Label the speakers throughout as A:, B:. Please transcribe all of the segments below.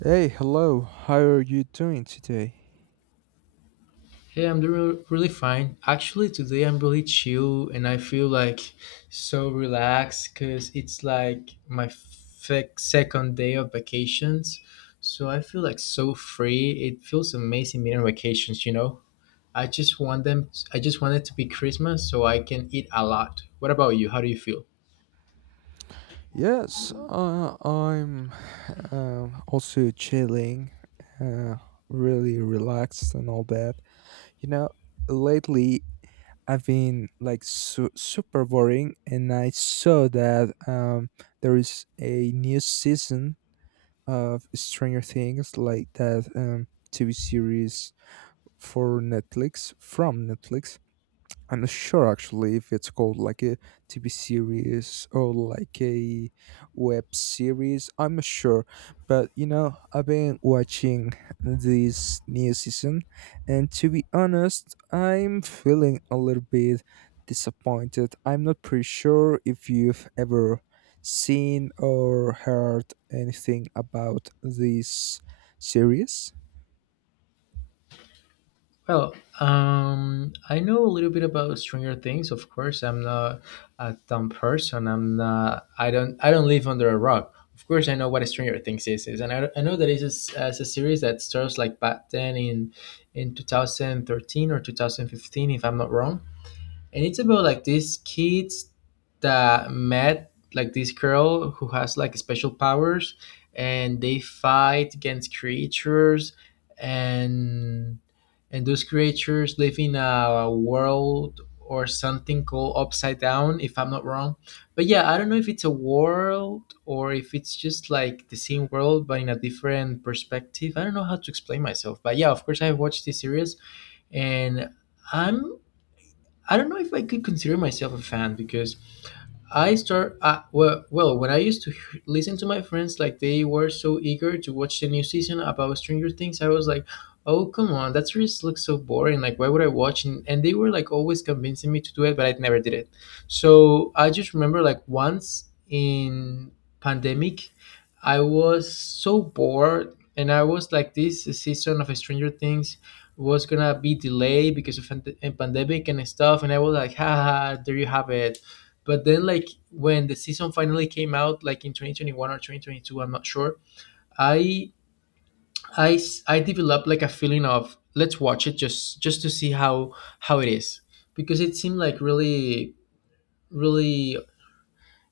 A: Hey, hello. How are you doing today?
B: Hey, I'm doing really fine. Actually, today I'm really chill and I feel like so relaxed because it's like my second day of vacations. So I feel like so free. It feels amazing being on vacations, you know? I just want it to be Christmas so I can eat a lot. What about you? How do you feel?
A: Yes, I'm also chilling, uh, really relaxed and all that. You know, lately I've been like super boring, and I saw that there is a new season of Stranger Things, like that TV series for Netflix from Netflix. I'm not sure actually if it's called like a TV series or like a web series. I'm not sure, but you know, I've been watching this new season, and to be honest, I'm feeling a little bit disappointed. I'm not pretty sure if you've ever seen or heard anything about this series.
B: Well, I know a little bit about Stranger Things. Of course, I'm not a dumb person. I'm not. I don't. I don't live under a rock. Of course, I know what Stranger Things is and I know that it's as a series that starts like back then in 2013 or 2015, if I'm not wrong, and it's about like these kids that met like this girl who has like special powers and they fight against creatures and and those creatures live in a world or something called Upside Down, if I'm not wrong. But yeah, I don't know if it's a world or if it's just like the same world but in a different perspective. I don't know how to explain myself, but yeah, of course I've watched this series. And i'm I don't know if I could consider myself a fan because I start when I used to listen to my friends, like they were so eager to watch the new season about Stranger Things, I was like, "Oh, come on, that series looks so boring. Like, why would I watch?" And they were like always convincing me to do it, but I never did it. So I just remember like once in pandemic, I was so bored, and I was like, "This season of Stranger Things was gonna be delayed because of a pandemic and stuff." And I was like, haha, there you have it. But then like when the season finally came out, like in 2021 or 2022, I'm not sure, i I developed like a feeling of let's watch it, just to see how it is, because it seemed like really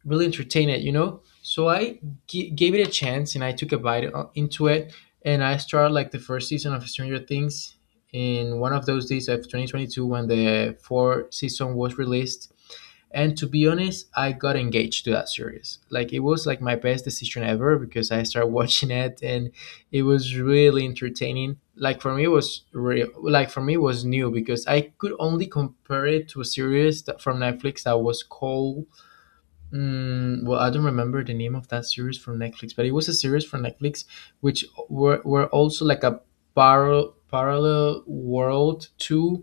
B: really entertain it, you know? So I gave it a chance and I took a bite into it. And I started like the first season of Stranger Things in one of those days of 2022, when the fourth season was released. And to be honest, I got engaged to that series. Like it was like my best decision ever, because I started watching it and it was really entertaining. Like for me, it was real. Like for me, it was new, because I could only compare it to a series that, from Netflix, that was called, I don't remember the name of that series from Netflix, but it was a series from Netflix which were also like a parallel world too,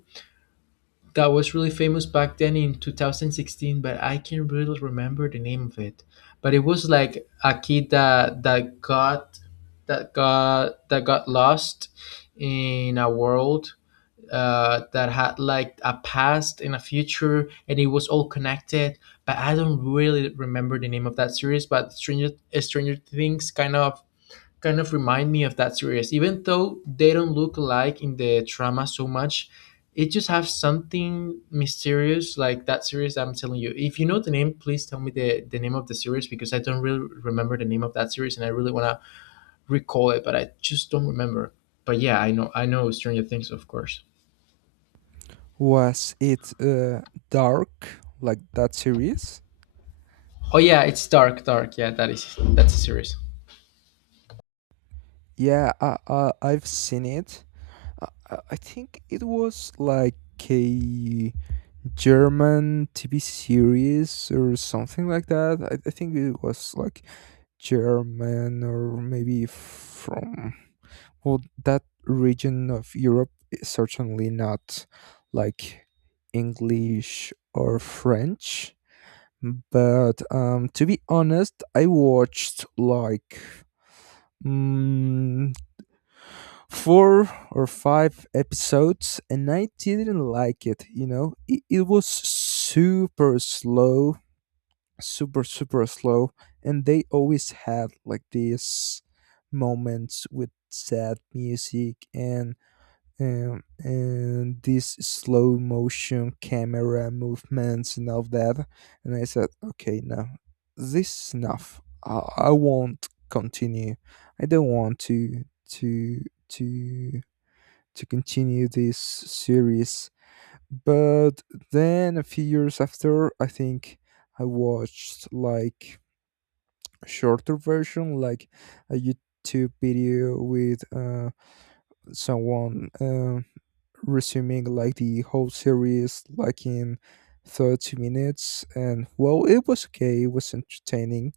B: that was really famous back then in 2016, but I can't really remember the name of it. But it was like a kid that got lost in a world that had like a past and a future, and it was all connected. But I don't really remember the name of that series. But Stranger Things kind of remind me of that series, even though they don't look alike in the drama so much. It just have something mysterious like that series, I'm telling you. If you know the name, please tell me the name of the series, because I don't really remember the name of that series and I really wanna recall it, but I just don't remember. But yeah, I know Stranger Things, of course.
A: Was it dark like that series?
B: Oh yeah, it's Dark. Yeah, that is that's a series.
A: Yeah, I've seen it. I think it was like a German TV series or something like that. I think it was like German or maybe from, well, that region of Europe. Is certainly not like English or French. But to be honest, I watched like mm, four or five episodes and I didn't like it, you know? It was super slow, super, super slow. And they always had like these moments with sad music, and these slow motion camera movements and all that. And I said, "Okay, no, this is enough. I won't continue. I don't want to to to continue this series." But then a few years after, I think I watched like a shorter version, like a YouTube video with someone resuming like the whole series, like in 30 minutes. And, well, it was okay, it was entertaining.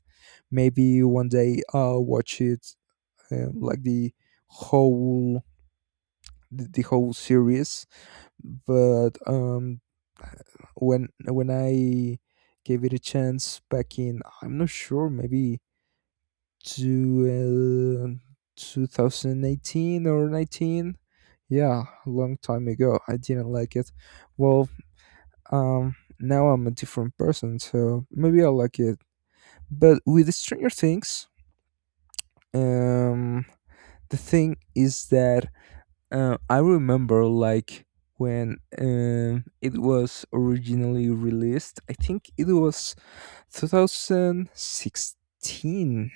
A: Maybe one day I'll watch it, like the whole, the whole series. But when I gave it a chance back in, I'm not sure, maybe 2018 or 19, yeah, a long time ago, I didn't like it. Well, now I'm a different person, so maybe I like it. But with Stranger Things, um the thing is that, I remember like when, it was originally released. I think it was 2016,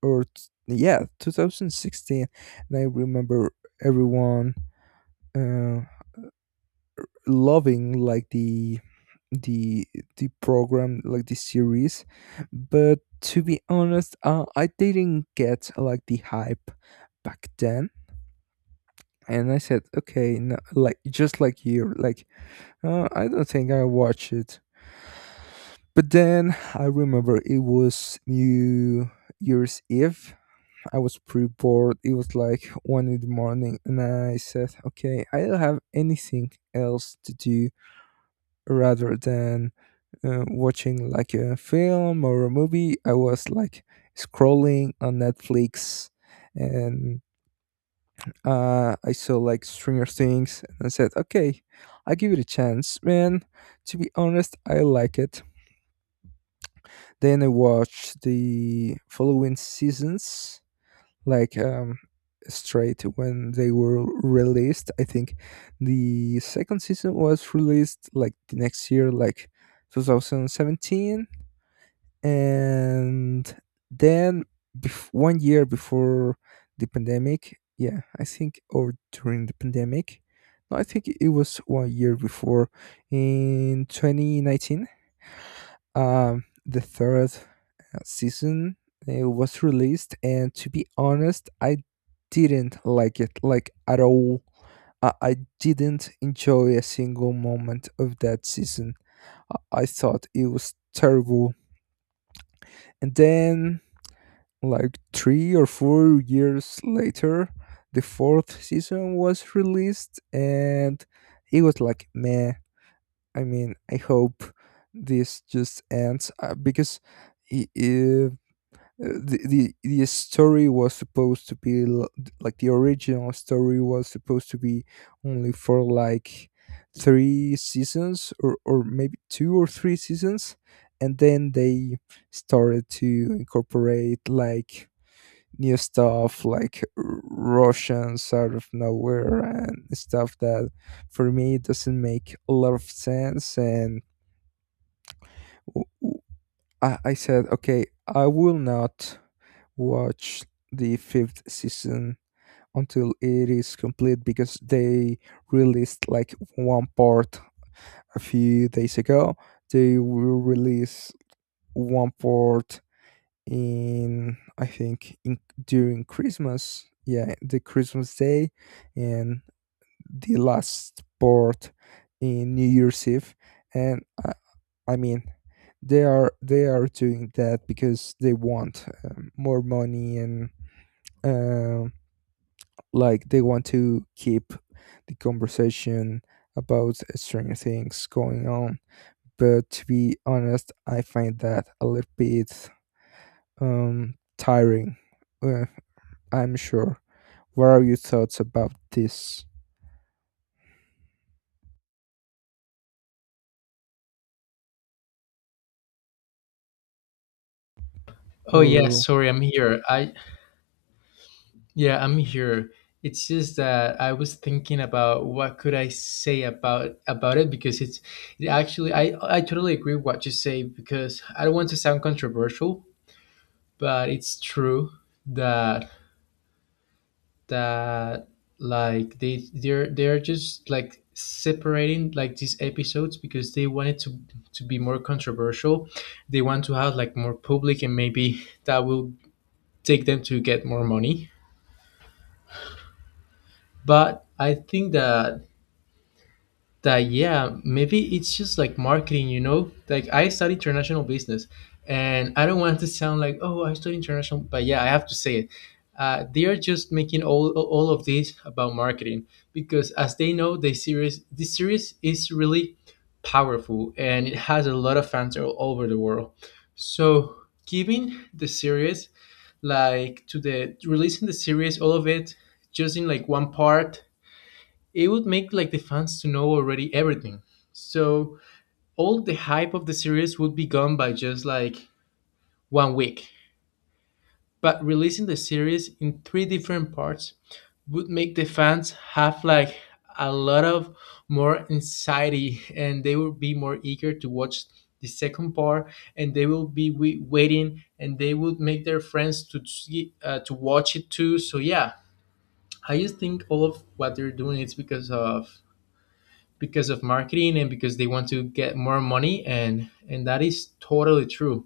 A: or yeah, 2016. And I remember everyone, uh, loving like the the program, like the series. But to be honest, I didn't get like the hype back then. And I said, "Okay, no," like, just like you, like, I don't think I watch it. But then I remember it was New Year's Eve. I was pretty bored. It was like one in the morning, and I said, "Okay, I don't have anything else to do rather than, watching like a film or a movie." I was like scrolling on Netflix, and, I saw like Stranger Things, and I said, "Okay, I give it a chance, man." To be honest, I like it. Then I watched the following seasons, like, straight when they were released. I think the second season was released like the next year, like 2017, and then one year before the pandemic. Yeah, I think, or during the pandemic. No, I think it was one year before, in 2019. The third, season, was released, and to be honest, I didn't like it like at all. I didn't enjoy a single moment of that season. I thought it was terrible. And then like 3 or 4 years later, the fourth season was released, and it was like meh. I mean, I hope this just ends, because if, the, the story was supposed to be like the original story was supposed to be only for like three seasons, or maybe two or three seasons. And then they started to incorporate like new stuff like russians out of nowhere and stuff that for me doesn't make a lot of sense. And w- w- I said, okay, I will not watch the fifth season until it is complete, because they released like one part a few days ago. They will release one part in, I think, during Christmas. Yeah, the Christmas Day. And the last part in New Year's Eve. And I mean, they are doing that because they want, more money, and, um, like they want to keep the conversation about strange things going on. But to be honest, I find that a little bit, tiring. Uh, I'm sure. What are your thoughts about this?
B: Oh yeah,
A: Or
B: sorry, I'm here. I'm here. It's just that I was thinking about what could I say about it, because it's, it actually, I totally agree with what you say, because I don't want to sound controversial, but it's true that that like they're just like separating like these episodes because they wanted to be more controversial. They want to have like more public, and maybe that will take them to get more money. But I think that yeah, maybe it's just like marketing, you know, like I study international business, and I don't want to sound like, oh, I study international, but yeah, I have to say it. They are just making all of this about marketing, because as they know, the series, this series is really powerful and it has a lot of fans all over the world. So giving the series, like, to the releasing the series, all of it just in like one part, it would make like the fans to know already everything. So all the hype of the series would be gone by just like one week. But releasing the series in three different parts would make the fans have like a lot of more anxiety, and they will be more eager to watch the second part, and they will be waiting, and they would make their friends to see, to watch it too. So yeah, I just think all of what they're doing is because of marketing and because they want to get more money, and that is totally true,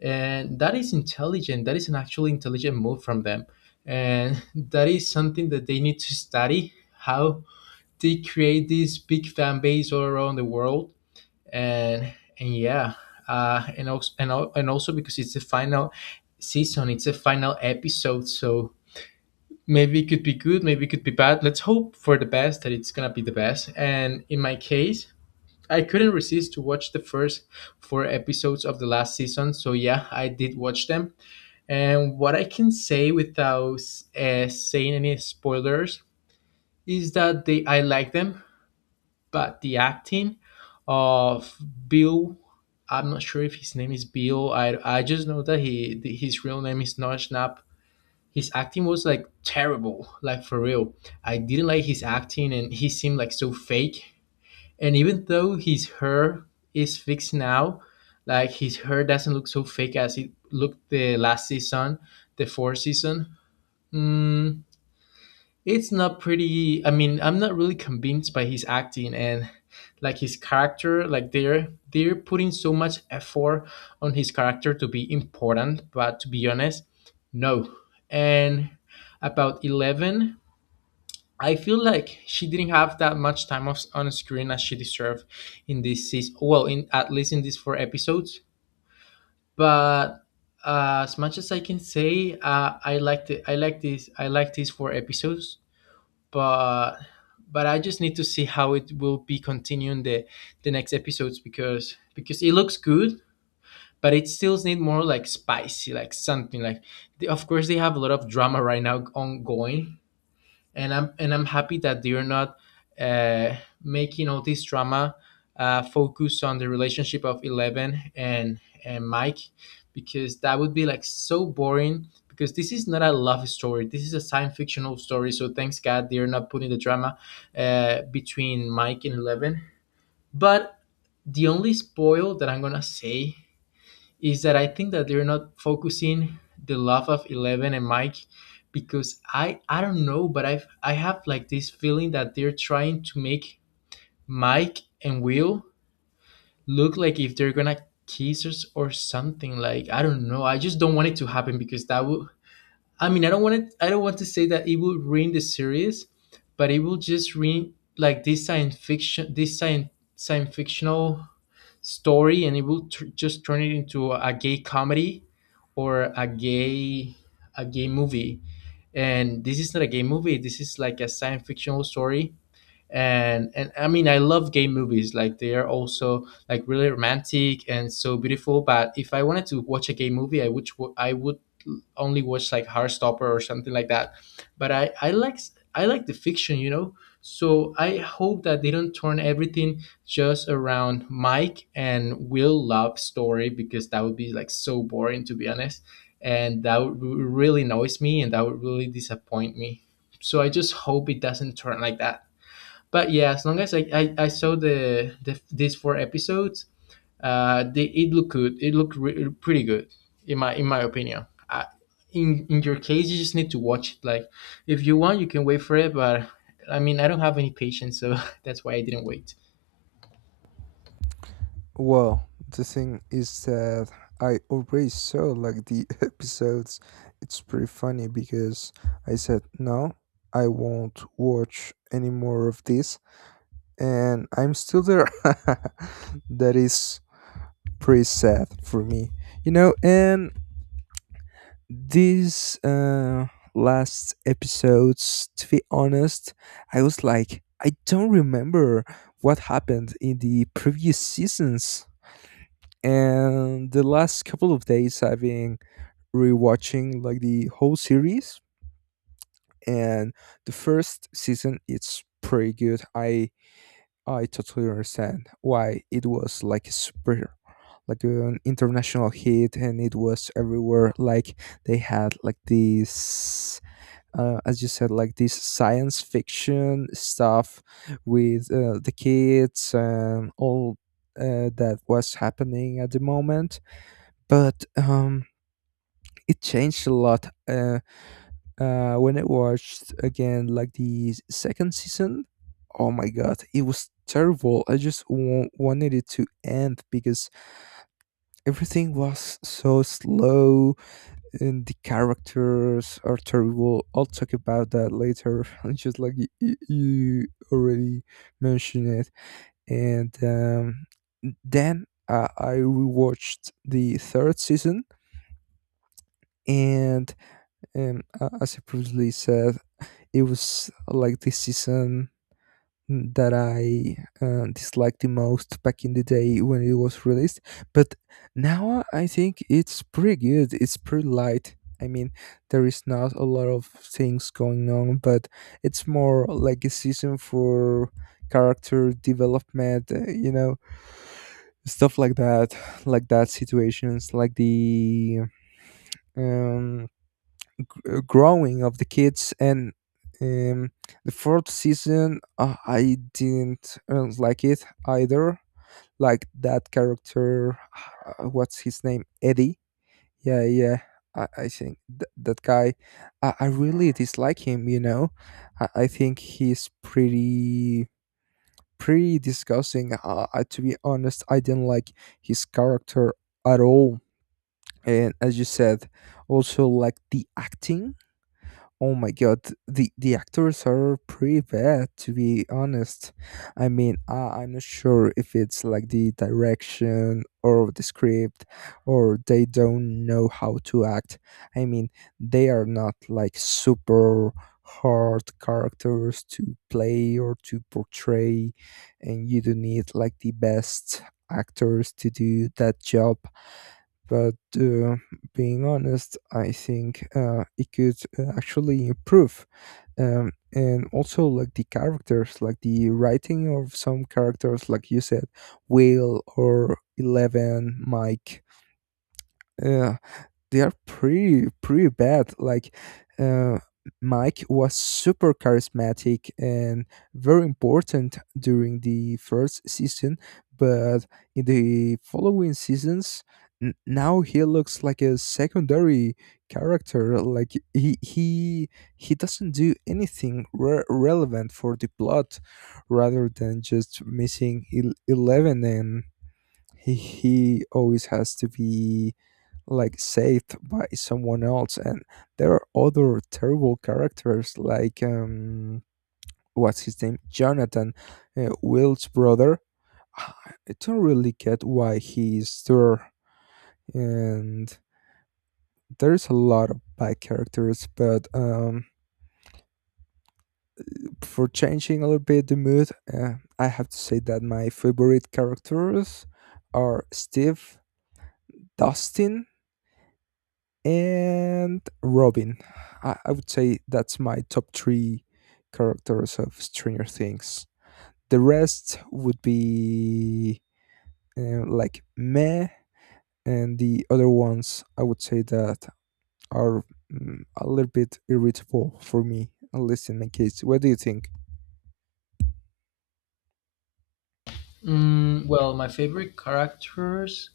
B: and that is intelligent, that is an actually intelligent move from them, and that is something that they need to study, how they create this big fan base all around the world. And and yeah, and also and also, because it's the final season, it's a final episode, so maybe it could be good, maybe it could be bad, let's hope for the best, that it's gonna be the best. And in my case, I couldn't resist to watch the first four episodes of the last season, so yeah, I did watch them. And what I can say without saying any spoilers is that they I like them, but the acting of Bill, I'm not sure if his name is Bill. I just know that he his real name is not Schnapp. His acting was like terrible, like for real. I didn't like his acting, and he seemed like so fake. And even though his hair is fixed now, like his hair doesn't look so fake as it looked the last season, the fourth season. Mm, it's not pretty. I mean, I'm not really convinced by his acting and like his character. Like they're putting so much effort on his character to be important, but to be honest, no. And about Eleven, I feel like she didn't have that much time off on screen as she deserved in this season. Well, in at least in these four episodes. But as much as I can say, I liked it. I like this. I like these four episodes. But but I just need to see how it will be continuing the next episodes, because it looks good, but it still need more like spicy, like something like. Of course, they have a lot of drama right now ongoing, and I'm happy that they're not uh, making all this drama focus on the relationship of Eleven and Mike, because that would be like so boring, because this is not a love story, this is a science fictional story, so thanks God they're not putting the drama between Mike and Eleven. But the only spoil that I'm gonna say is that I think that they're not focusing the love of Eleven and Mike, because I don't know, but I have like this feeling that they're trying to make Mike and Will look like if they're gonna kiss, or, or something. Like I don't know. I just don't want it to happen, because that would, I mean, I don't want to say that it will ruin the series, but it will just ruin like this science fiction, this science fictional story, and it will just turn it into a gay comedy, or a gay, a gay movie. And this is not a gay movie, this is like a science fictional story. And I mean, I love gay movies, like they are also like really romantic and so beautiful. But if I wanted to watch a gay movie, I would, I would only watch like Heartstopper or something like that. But I like, I like the fiction, you know. So I hope that they don't turn everything just around Mike and Will love story, because that would be like so boring, to be honest, and that would really annoys me, and that would really disappoint me. So I just hope it doesn't turn like that. But yeah, as long as I saw the these four episodes, it looked good. It looked pretty good, in my opinion. I, in your case, you just need to watch it. Like, if you want, you can wait for it. But I mean, I don't have any patience, so that's why I didn't wait.
A: Well, the thing is that I already saw like the episodes. It's pretty funny because I said, no, I won't watch any more of this. And I'm still there. That is pretty sad for me. You know, and these, last episodes, to be honest, I was like, I don't remember what happened in the previous seasons. And the last couple of days I've been rewatching like the whole series. And the first season, it's pretty good. I totally understand why it was like a super, like an international hit, and it was everywhere. Like they had like this, as you said, like this science fiction stuff with, the kids and all, that was happening at the moment. But, it changed a lot, when I watched again, like, the second season. Oh my god, it was terrible. I just wanted it to end because everything was so slow and the characters are terrible. I'll talk about that later. It's just like you already mentioned it. And, then, I rewatched the third season. And, as I previously said, it was like the season that I, disliked the most back in the day when it was released. But now I think it's pretty good. It's pretty light. I mean, there is not a lot of things going on, but it's more like a season for character development, you know, stuff like that situations, like the, um growing of the kids. And, um, the fourth season, I didn't, like it either, like that character, what's his name, Eddie? Yeah, yeah. I think that guy, I really dislike him, you know. I think he's pretty pretty disgusting. To be honest, I didn't like his character at all. And as you said, also like the acting. Oh my god, the actors are pretty bad, to be honest. I mean, I'm not sure if it's like the direction or the script, or they don't know how to act. I mean, they are not like super hard characters to play or to portray. And you do need like the best actors to do that job. But, being honest, I think, it could, actually improve. And also, like the characters, like the writing of some characters, like you said, Will or Eleven, Mike. Uh, they are pretty pretty bad. Like, uh, Mike was super charismatic and very important during the first season, but in the following seasons, now he looks like a secondary character. Like he doesn't do anything relevant for the plot, rather than just missing eleven and. He always has to be like saved by someone else. And there are other terrible characters, like, what's his name, Jonathan? Will's brother. I don't really get why he's there. And there's a lot of bad characters. But, for changing a little bit the mood, I have to say that my favorite characters are Steve, Dustin, and Robin. I would say that's my top three characters of Stranger Things. The rest would be, like meh, and the other ones I would say that are, a little bit irritable for me, at least in my case. What do you think?
B: Mm, well, my favorite characters,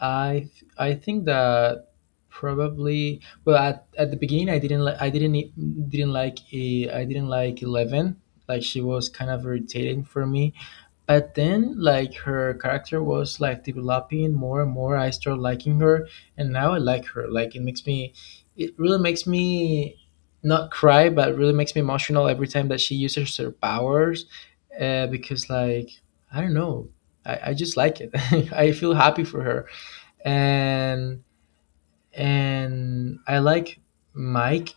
B: I I think that probably well at the beginning I didn't like I didn't e- didn't like I didn't like Eleven. Like she was kind of irritating for me. But then, like her character was like developing more and more. I started liking her, and now I like her. Like it makes me, it really makes me not cry, but it really makes me emotional every time that she uses her powers, because like I don't know, I just like it. I feel happy for her, and I like Mike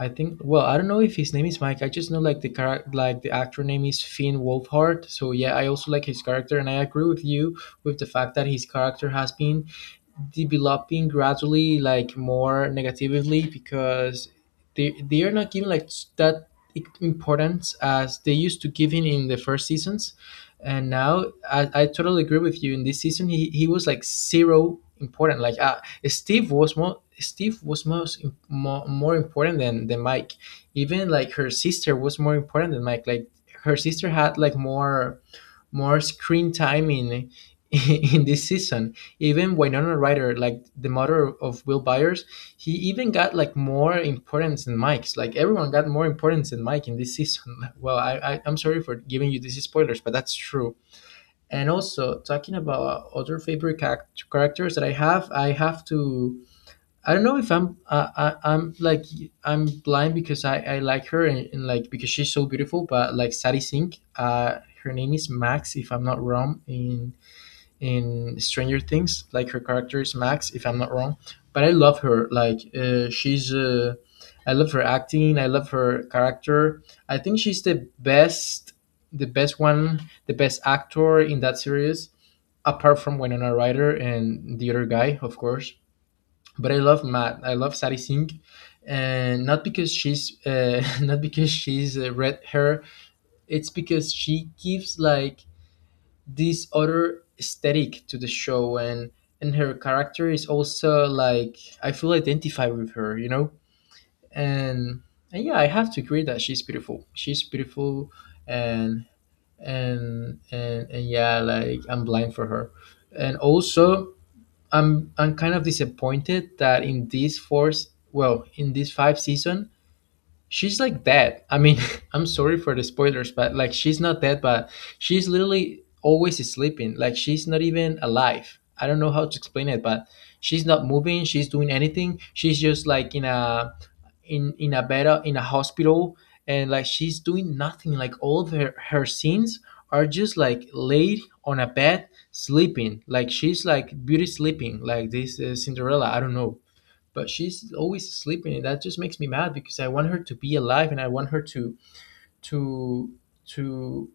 B: I think. Well, I don't know if his name is Mike. I just know like the character, like the actor name is Finn Wolfhard. So yeah, I also like his character, and I agree with you with the fact that his character has been developing gradually like more negatively because they are not giving like that importance as they used to giving in the first seasons and now I totally agree with you. In this season he was like zero important, like Steve was more, steve was most im- more, more important than Mike. Even like her sister was more important than Mike. Like her sister had like more screen time in in this season. Even Winona Ryder, like the mother of Will Byers, he even got like more importance in Mike's. Like everyone got more importance in Mike in this season. Well, I'm sorry for giving you these spoilers, but that's true. And also talking about other favorite characters that I have to. I don't know if I'm like I'm blind because I like her, and like because she's so beautiful. But like Sari Singh, her name is Max if I'm not wrong in Stranger Things. Like her character is Max if I'm not wrong. But I love her. Like she's I love her acting. I love her character. I think she's the best, the best one, the best actor in that series apart from Winona Ryder and the other guy, of course, but I love Matt. I love Sari Singh, and not because she's not because she's red hair. It's because she gives like this other aesthetic to the show, and her character is also like I feel identified with her, you know. And yeah, I have to agree that she's beautiful. She's beautiful, and and and yeah, like I'm blind for her. And also, I'm kind of disappointed that in this fourth, well, in this five season, she's like dead. I mean, I'm sorry for the spoilers, but like she's not dead, but she's literally always sleeping. Like she's not even alive. I don't know how to explain it, but she's not moving. She's doing anything. She's just like in a in a bed in a hospital, and like she's doing nothing. Like all of her scenes are just like laid on a bed sleeping. Like she's like beauty sleeping. Like this Cinderella. I don't know, but she's always sleeping, and that just makes me mad because I want her to be alive, and I want her to to to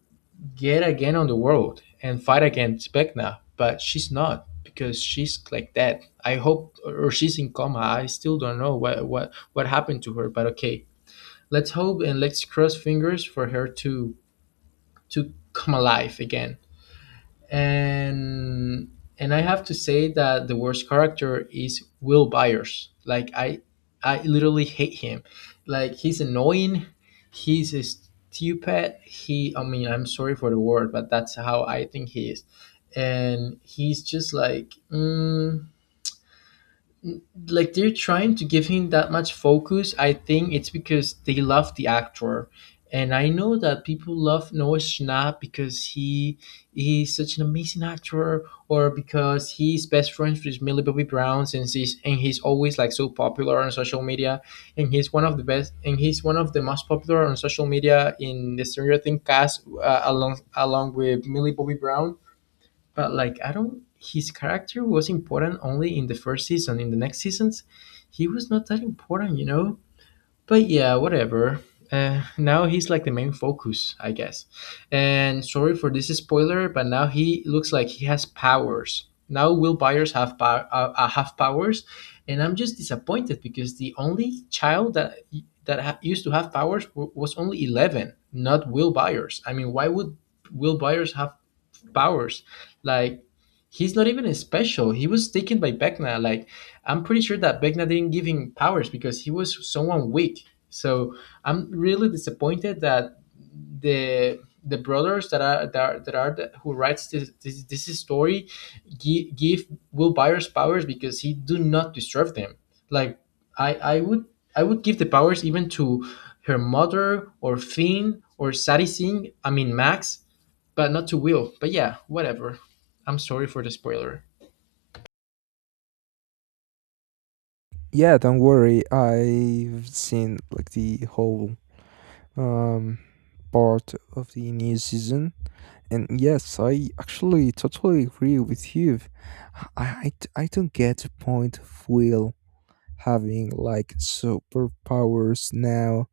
B: get again on the world and fight against Vecna, but she's not because she's like that. I hope, or she's in coma. I still don't know what happened to her. But okay, let's hope and let's cross fingers for her to come alive again, and I have to say that the worst character is Will Byers. Like I literally hate him. Like he's annoying. He's stupid. He. I mean, I'm sorry for the word, but that's how I think he is. And he's just like. Mm, like they're trying to give him that much focus. I think it's because they love the actor, and I know that people love Noah Schnapp because he is such an amazing actor, or because he's best friends with Millie Bobby Brown since he's and he's always like so popular on social media, and he's one of the best, and he's one of the most popular on social media in the Stranger Things cast along with Millie Bobby Brown, but like I don't. His character was important only in the first season. In the next seasons, he was not that important, you know? But yeah, whatever. Now he's like the main focus, I guess. And sorry for this spoiler, but now he looks like he has powers. Now Will Byers have have powers, and I'm just disappointed because the only child that used to have powers was only eleven, not Will Byers. I mean, why would Will Byers have powers? Like, he's not even special. He was taken by Vecna. Like, I'm pretty sure that Vecna didn't give him powers because he was someone weak. So I'm really disappointed that the brothers that are who writes this story give Will Byers powers because he do not deserve them. Like I I would I would give the powers even to her mother or Finn or Sadi Singh. I mean Max, but not to Will. But yeah, whatever. I'm sorry for the spoiler.
A: Yeah, don't worry. I've seen like the whole, um, part of the new season. And yes, I actually totally agree with you. I, I, I don't get the point of Will having like superpowers now.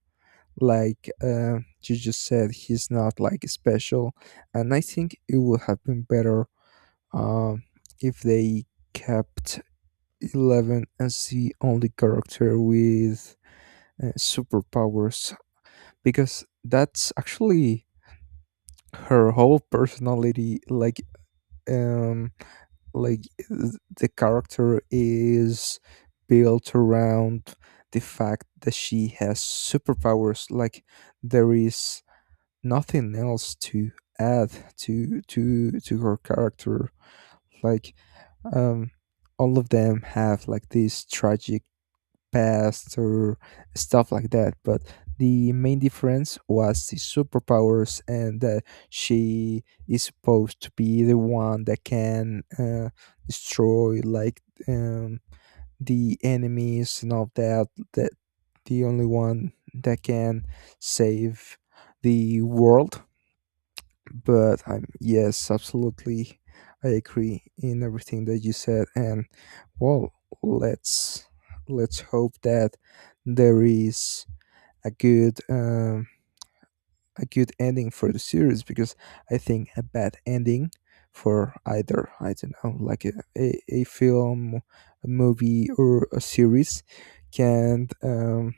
A: Like, you just said, he's not like special. And I think it would have been better, um, if they kept Eleven as the only character with, superpowers, because that's actually her whole personality. Um, like the character is built around the fact that she has superpowers. Like there is nothing else to add to her character. Like, um all of them have like these tragic past or stuff like that. But the main difference was the superpowers, and that she is supposed to be the one that can, destroy, like, um, the enemies and all that. That the only one that can save the world. But I'm yes, absolutely, I agree in everything that you said. And, well, let's hope that there is a good, ending for the series. Because I think a bad ending for either, I don't know, like a, a film, a movie, or a series can, um,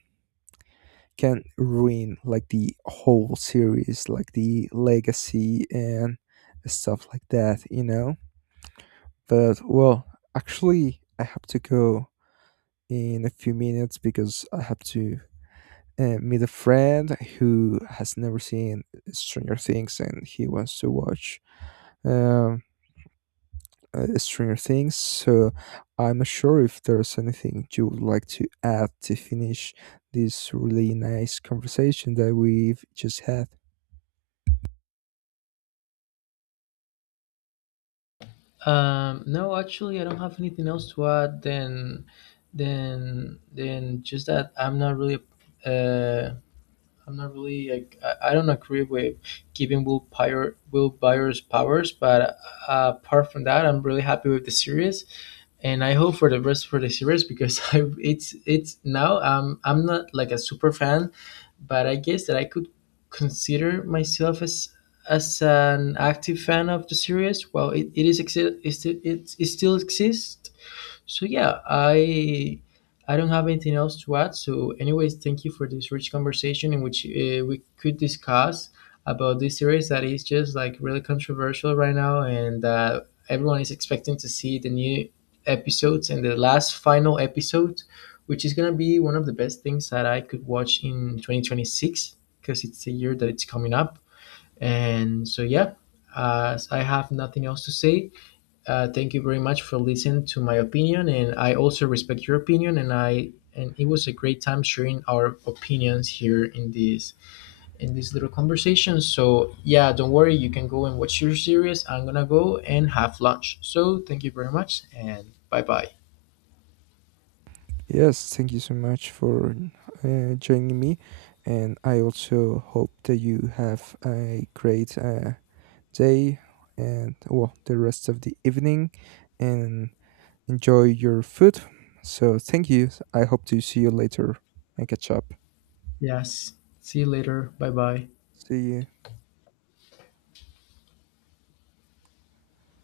A: can ruin like the whole series, like the legacy, and stuff like that, you know? But, well, actually, I have to go in a few minutes, because I have to, meet a friend who has never seen Stranger Things and he wants to watch, um, Stranger Things. So I'm not sure if there's anything you would like to add to finish this really nice conversation that we've just had.
B: No, actually, I don't have anything else to add. Then, just that I'm not really. Uh, I'm not really like I don't agree with giving Will Byers powers, but apart from that, I'm really happy with the series, and I hope for the rest for the series because I it's now I'm not like a super fan, but I guess that I could consider myself as an active fan of the series. Well, it is it still exists, so yeah, I don't have anything else to add. So anyways, thank you for this rich conversation in which we could discuss about this series that is just like really controversial right now, and everyone is expecting to see the new episodes and the last final episode, which is gonna be one of the best things that I could watch in 2026 because it's the year that it's coming up. And so yeah, as I have nothing else to say, thank you very much for listening to my opinion, and I also respect your opinion. And I and it was a great time sharing our opinions here in this little conversation. So yeah, don't worry, you can go and watch your series. I'm gonna go and have lunch. So thank you very much, and bye bye.
A: Yes, thank you so much for, joining me. And I also hope that you have a great, day and, well, the rest of the evening, and enjoy your food. So, thank you. I hope to see you later and catch up.
B: Yes, see you later. Bye bye.
A: See you.